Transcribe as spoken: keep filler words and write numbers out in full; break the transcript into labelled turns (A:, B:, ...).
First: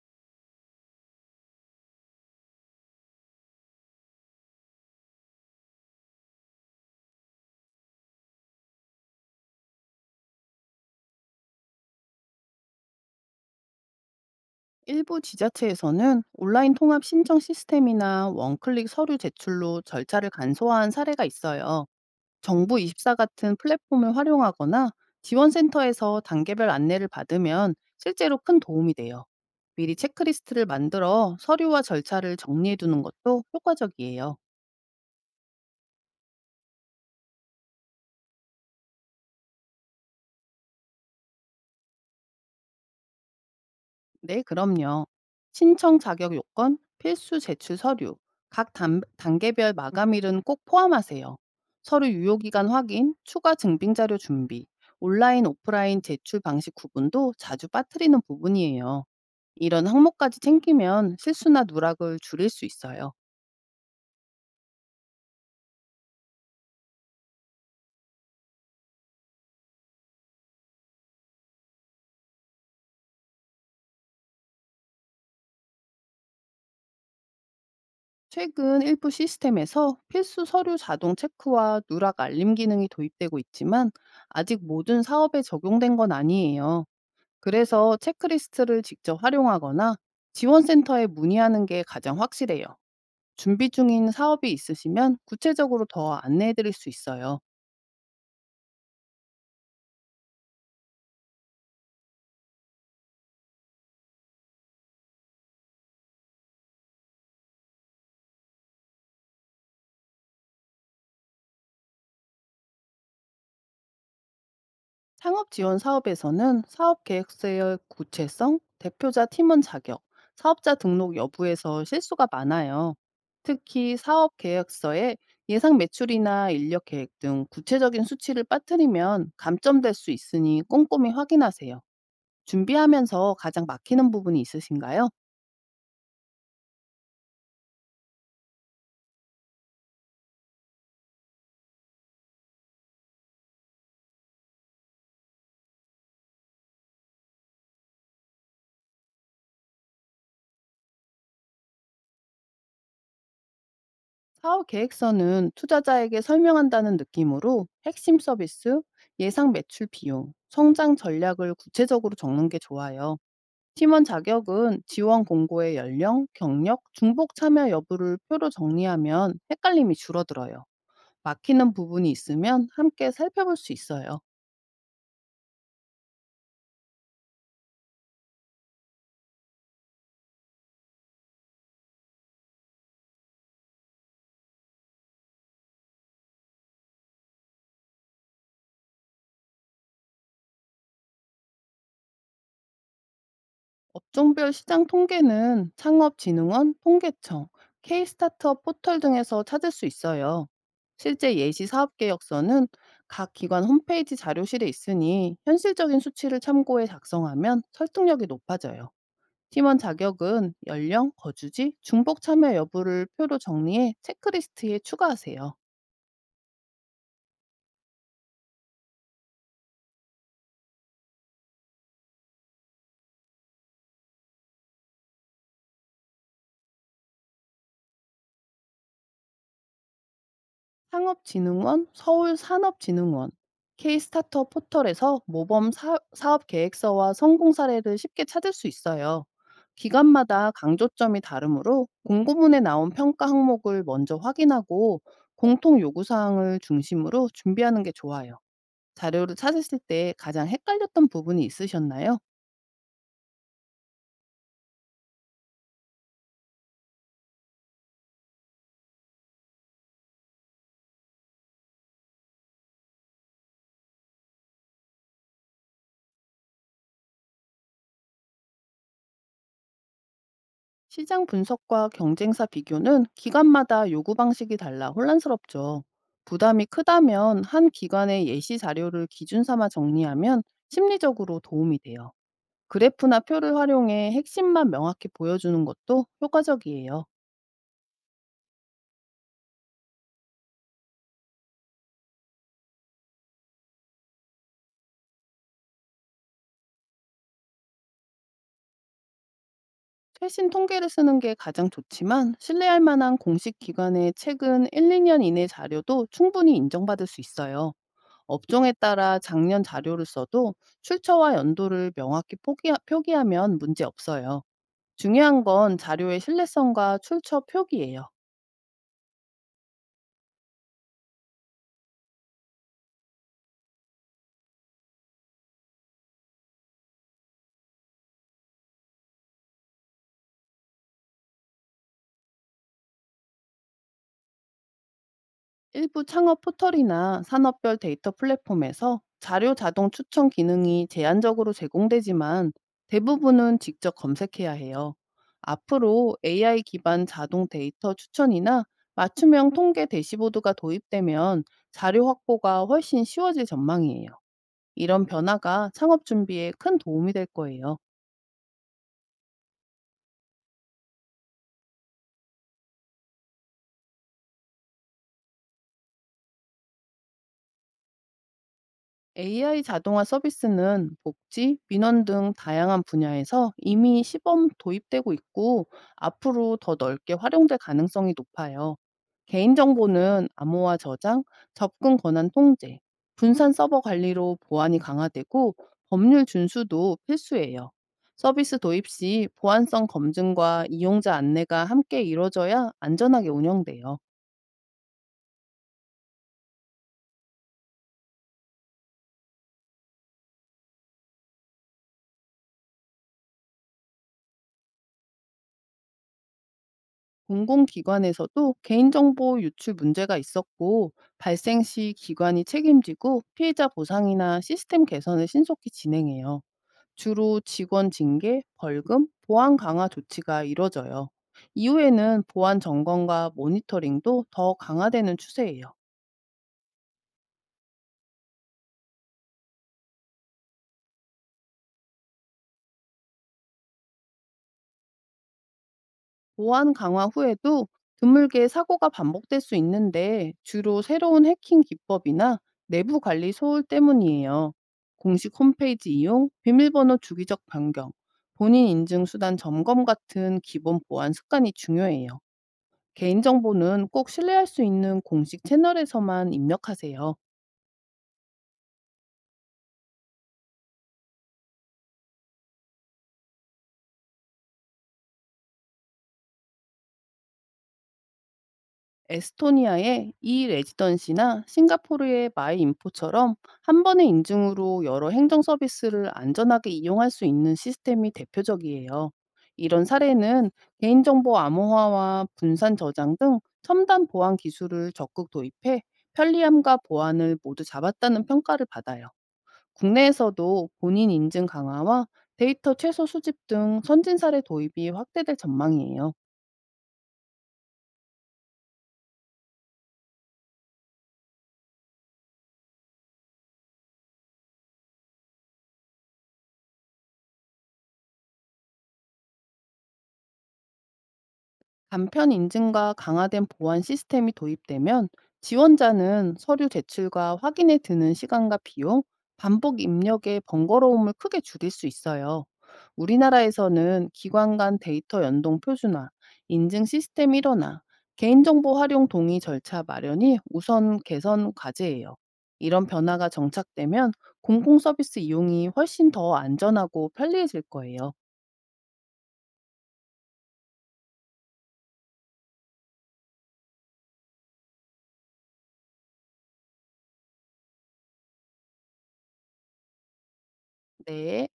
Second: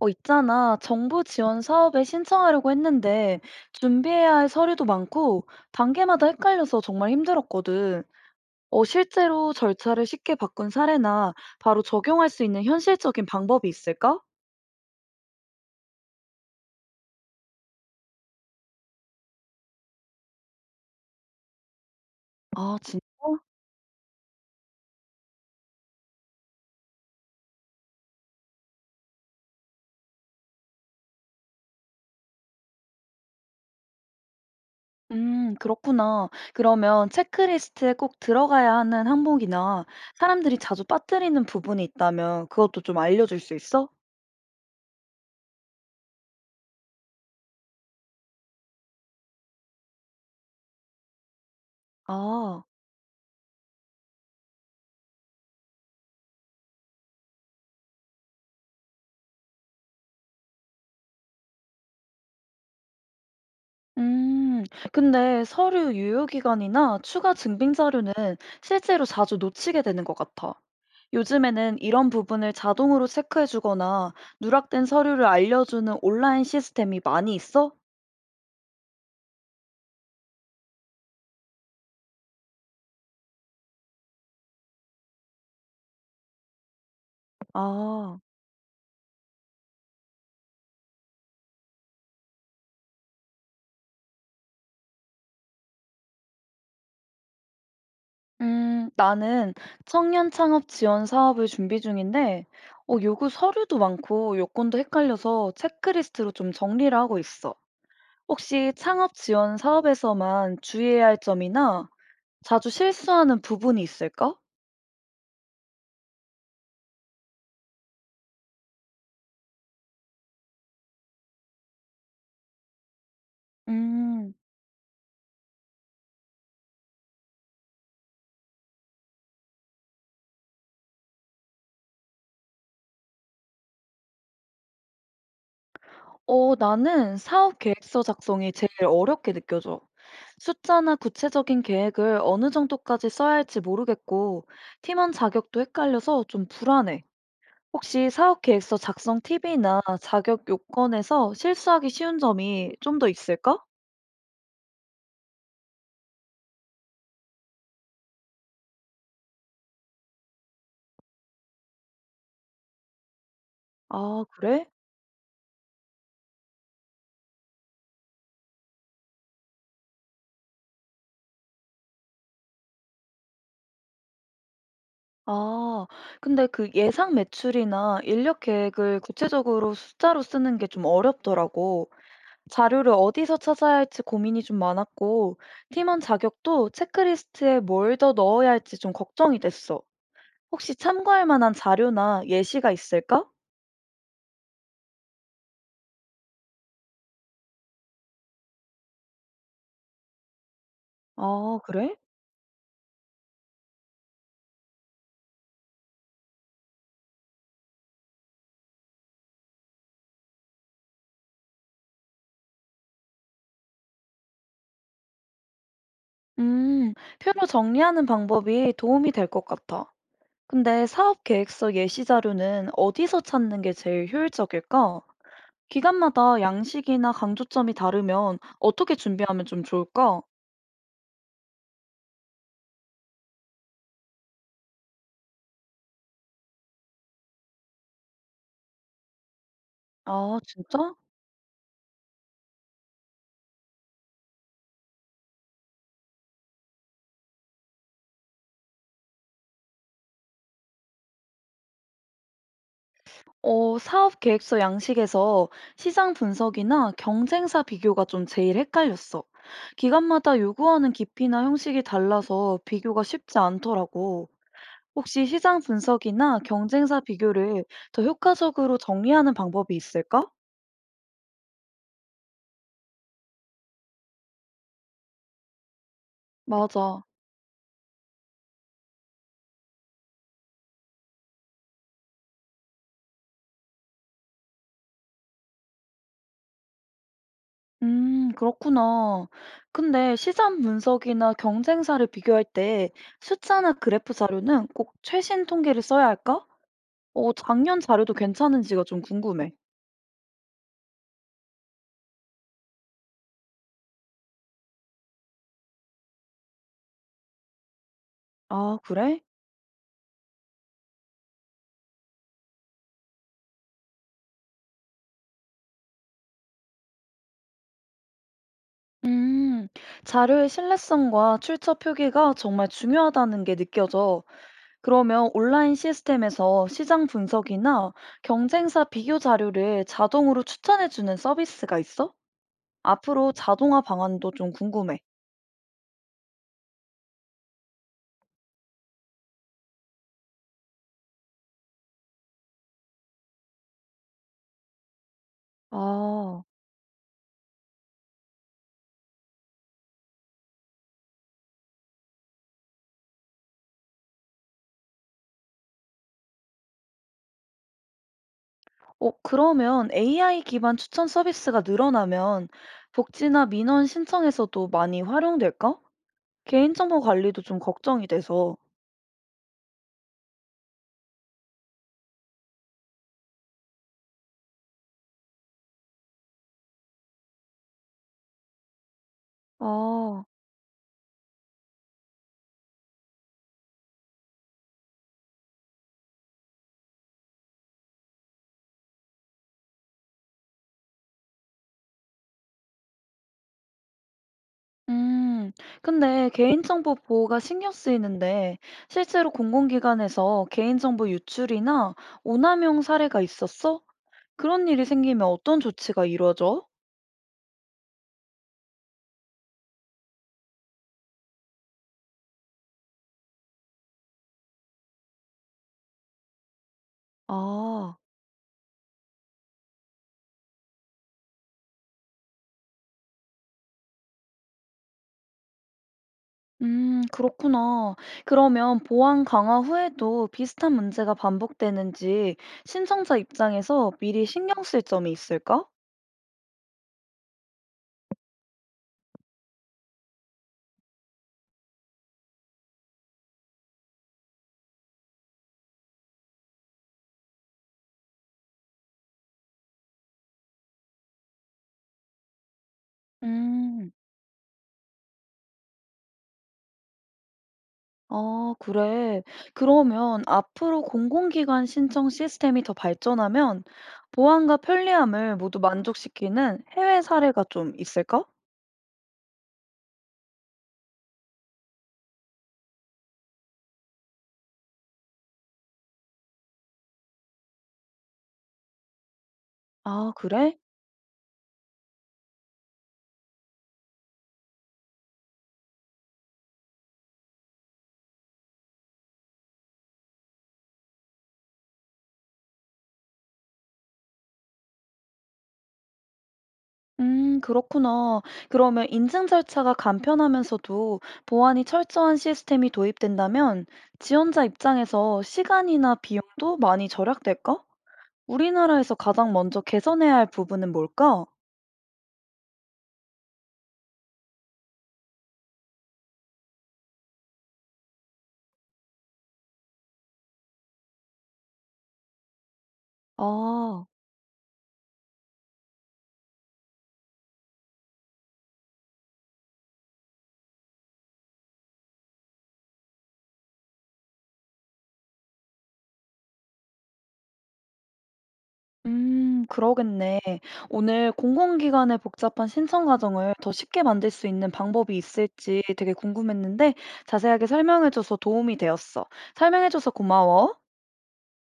A: 어, 있잖아. 정부 지원 사업에 신청하려고 했는데 준비해야 할 서류도 많고 단계마다 헷갈려서 정말 힘들었거든. 어, 실제로 절차를 쉽게 바꾼 사례나 바로 적용할 수 있는 현실적인 방법이 있을까?
B: 일부 지자체에서는 온라인 통합 신청 시스템이나 원클릭 서류 제출로 절차를 간소화한 사례가 있어요.
A: 아, 진짜?
B: 정부이십사 같은 플랫폼을 활용하거나 지원센터에서 단계별 안내를 받으면 실제로 큰 도움이 돼요. 미리 체크리스트를 만들어 서류와 절차를 정리해 두는 것도 효과적이에요.
A: 음, 그렇구나. 그러면 체크리스트에 꼭 들어가야 하는 항목이나 사람들이 자주 빠뜨리는 부분이 있다면 그것도 좀 알려줄 수 있어?
B: 네, 그럼요. 신청 자격 요건, 필수 제출 서류, 각 단, 단계별 마감일은 꼭 포함하세요. 서류
A: 아.
B: 유효기간 확인, 추가 증빙 자료 준비, 온라인, 오프라인 제출 방식 구분도 자주 빠뜨리는 부분이에요. 이런 항목까지 챙기면 실수나 누락을 줄일 수 있어요.
A: 음, 근데 서류 유효기간이나 추가 증빙 자료는 실제로 자주 놓치게 되는 것 같아. 요즘에는 이런 부분을 자동으로 체크해주거나 누락된 서류를 알려주는 온라인 시스템이 많이 있어?
B: 최근 일부 시스템에서 필수 서류 자동 체크와 누락 알림 기능이 도입되고 있지만 아직 모든 사업에 적용된 건 아니에요. 그래서
A: 아,
B: 체크리스트를 직접 활용하거나 지원센터에 문의하는 게 가장 확실해요. 준비 중인 사업이 있으시면 구체적으로 더 안내해 드릴 수 있어요.
A: 음, 나는 청년 창업 지원 사업을 준비 중인데, 어, 요구 서류도 많고 요건도 헷갈려서 체크리스트로 좀 정리를 하고 있어. 혹시 창업 지원 사업에서만 주의해야 할 점이나 자주 실수하는 부분이 있을까?
B: 창업 지원 사업에서는 사업 계획서의 구체성, 대표자 팀원 자격, 사업자 등록 여부에서 실수가 많아요. 특히
A: 음.
B: 사업 계획서에 예상 매출이나 인력 계획 등 구체적인 수치를 빠뜨리면 감점될 수 있으니 꼼꼼히 확인하세요. 준비하면서 가장 막히는 부분이 있으신가요?
A: 어, 나는 사업 계획서 작성이 제일 어렵게 느껴져. 숫자나 구체적인 계획을 어느 정도까지 써야 할지 모르겠고, 팀원 자격도 헷갈려서 좀 불안해. 혹시 사업 계획서 작성 팁이나 자격 요건에서 실수하기 쉬운 점이 좀 더 있을까?
B: 사업 계획서는 투자자에게 설명한다는 느낌으로 핵심 서비스, 예상 매출 비용, 성장 전략을 구체적으로 적는 게 좋아요. 팀원
A: 아, 그래?
B: 자격은 지원 공고의 연령, 경력, 중복 참여 여부를 표로 정리하면 헷갈림이 줄어들어요. 막히는 부분이 있으면 함께 살펴볼 수 있어요.
A: 아, 근데 그 예상 매출이나 인력 계획을 구체적으로 숫자로 쓰는 게 좀 어렵더라고. 자료를 어디서 찾아야 할지 고민이 좀 많았고, 팀원 자격도 체크리스트에 뭘 더 넣어야 할지 좀 걱정이 됐어. 혹시 참고할 만한 자료나 예시가 있을까?
B: 업종별 시장 통계는 창업진흥원, 통계청, 케이 스타트업 포털 등에서 찾을 수 있어요. 실제
A: 아,
B: 예시 사업
A: 그래?
B: 계획서는 각 기관 홈페이지 자료실에 있으니 현실적인 수치를 참고해 작성하면 설득력이 높아져요. 팀원 자격은 연령, 거주지, 중복 참여 여부를 표로 정리해 체크리스트에 추가하세요.
A: 음, 표로 정리하는 방법이 도움이 될 것 같아. 근데 사업 계획서 예시 자료는 어디서 찾는 게 제일 효율적일까? 기간마다 양식이나 강조점이 다르면 어떻게 준비하면 좀 좋을까?
B: 상업진흥원, 서울산업진흥원, 케이 스타터 포털에서 모범 사, 사업 계획서와 성공 사례를 쉽게 찾을 수 있어요.
A: 아,
B: 기관마다
A: 진짜?
B: 강조점이 다르므로 공고문에 나온 평가 항목을 먼저 확인하고 공통 요구 사항을 중심으로 준비하는 게 좋아요. 자료를 찾으실 때 가장 헷갈렸던 부분이 있으셨나요?
A: 어, 사업 계획서 양식에서 시장 분석이나 경쟁사 비교가 좀 제일 헷갈렸어. 기관마다 요구하는 깊이나 형식이 달라서 비교가 쉽지 않더라고. 혹시 시장 분석이나 경쟁사 비교를 더 효과적으로 정리하는 방법이 있을까?
B: 시장 분석과 경쟁사 비교는 기관마다 요구 방식이 달라 혼란스럽죠. 부담이
A: 맞아.
B: 크다면 한 기관의 예시 자료를 기준 삼아 정리하면 심리적으로 도움이 돼요. 그래프나 표를 활용해 핵심만 명확히 보여주는 것도 효과적이에요.
A: 음, 그렇구나. 근데 시장 분석이나 경쟁사를 비교할 때 숫자나 그래프 자료는 꼭 최신 통계를 써야 할까? 어, 작년 자료도 괜찮은지가 좀 궁금해.
B: 최신 통계를 쓰는 게 가장 좋지만 신뢰할 만한 공식 기관의 최근 일, 이 년 이내 자료도 충분히 인정받을 수 있어요. 업종에
A: 아,
B: 따라
A: 그래?
B: 작년 자료를 써도 출처와 연도를 명확히 포기, 표기하면 문제 없어요. 중요한 건 자료의 신뢰성과 출처 표기예요.
A: 음, 자료의 신뢰성과 출처 표기가 정말 중요하다는 게 느껴져. 그러면 온라인 시스템에서 시장 분석이나 경쟁사 비교 자료를 자동으로 추천해주는 서비스가 있어? 앞으로 자동화 방안도 좀 궁금해.
B: 일부 창업 포털이나 산업별 데이터 플랫폼에서 자료 자동 추천 기능이 제한적으로 제공되지만 대부분은 직접 검색해야 해요. 앞으로
A: 아,
B: 에이아이 기반 자동 데이터 추천이나 맞춤형 통계 대시보드가 도입되면 자료 확보가 훨씬 쉬워질 전망이에요. 이런 변화가 창업 준비에 큰 도움이 될 거예요.
A: 어, 그러면 에이아이 기반 추천 서비스가 늘어나면 복지나 민원 신청에서도 많이 활용될까? 개인정보 관리도 좀 걱정이 돼서.
B: 에이아이 자동화 서비스는 복지, 민원 등 다양한 분야에서 이미 시범 도입되고 있고 앞으로 더 넓게 활용될 가능성이 높아요.
A: 아.
B: 개인정보는 암호화 저장, 접근 권한 통제, 분산 서버 관리로 보안이 강화되고 법률 준수도 필수예요. 서비스 도입 시 보안성 검증과 이용자 안내가 함께 이루어져야 안전하게 운영돼요.
A: 음, 근데 개인정보 보호가 신경 쓰이는데 실제로 공공기관에서 개인정보 유출이나 오남용 사례가 있었어? 그런 일이 생기면 어떤 조치가 이루어져?
B: 공공기관에서도 개인정보 유출 문제가 있었고, 발생 시 기관이 책임지고 피해자 보상이나 시스템 개선을 신속히 진행해요. 주로 직원
A: 아,
B: 징계, 벌금, 보안 강화 조치가 이뤄져요. 이후에는 보안 점검과 모니터링도 더 강화되는 추세예요.
A: 음, 그렇구나. 그러면 보안 강화 후에도 비슷한 문제가 반복되는지 신청자 입장에서 미리 신경 쓸 점이 있을까?
B: 보안 강화 후에도 드물게 사고가 반복될 수 있는데 주로 새로운 해킹 기법이나 내부 관리 소홀 때문이에요. 공식 홈페이지 이용, 비밀번호 주기적 변경, 본인 인증 수단 점검 같은 기본 보안 습관이 중요해요. 개인정보는
A: 음.
B: 꼭 신뢰할 수 있는 공식 채널에서만 입력하세요.
A: 아 그래. 그러면 앞으로 공공기관 신청 시스템이 더 발전하면 보안과 편리함을 모두 만족시키는 해외 사례가 좀 있을까?
B: 에스토니아의 이 레지던시나 싱가포르의 마이 인포처럼 한 번의 인증으로 여러 행정 서비스를 안전하게 이용할 수 있는 시스템이 대표적이에요. 이런
A: 아,
B: 사례는
A: 그래?
B: 개인정보 암호화와 분산 저장 등 첨단 보안 기술을 적극 도입해 편리함과 보안을 모두 잡았다는 평가를 받아요. 국내에서도 본인 인증 강화와 데이터 최소 수집 등 선진 사례 도입이 확대될 전망이에요.
A: 음, 그렇구나. 그러면 인증 절차가 간편하면서도 보안이 철저한 시스템이 도입된다면 지원자 입장에서 시간이나 비용도 많이 절약될까? 우리나라에서 가장 먼저 개선해야 할 부분은 뭘까?
B: 간편 인증과 강화된 보안 시스템이 도입되면 지원자는 서류 제출과 확인에 드는 시간과 비용, 반복 입력의 번거로움을 크게 줄일 수 있어요.
A: 아.
B: 우리나라에서는 기관 간 데이터 연동 표준화, 인증 시스템 일원화, 개인정보 활용 동의 절차 마련이 우선 개선 과제예요. 이런 변화가 정착되면 공공서비스 이용이 훨씬 더 안전하고 편리해질 거예요.
A: 음, 그러겠네. 오늘 공공기관의 복잡한 신청 과정을 더 쉽게 만들 수 있는 방법이 있을지 되게 궁금했는데 자세하게 설명해줘서 도움이 되었어. 설명해줘서 고마워.
B: 네.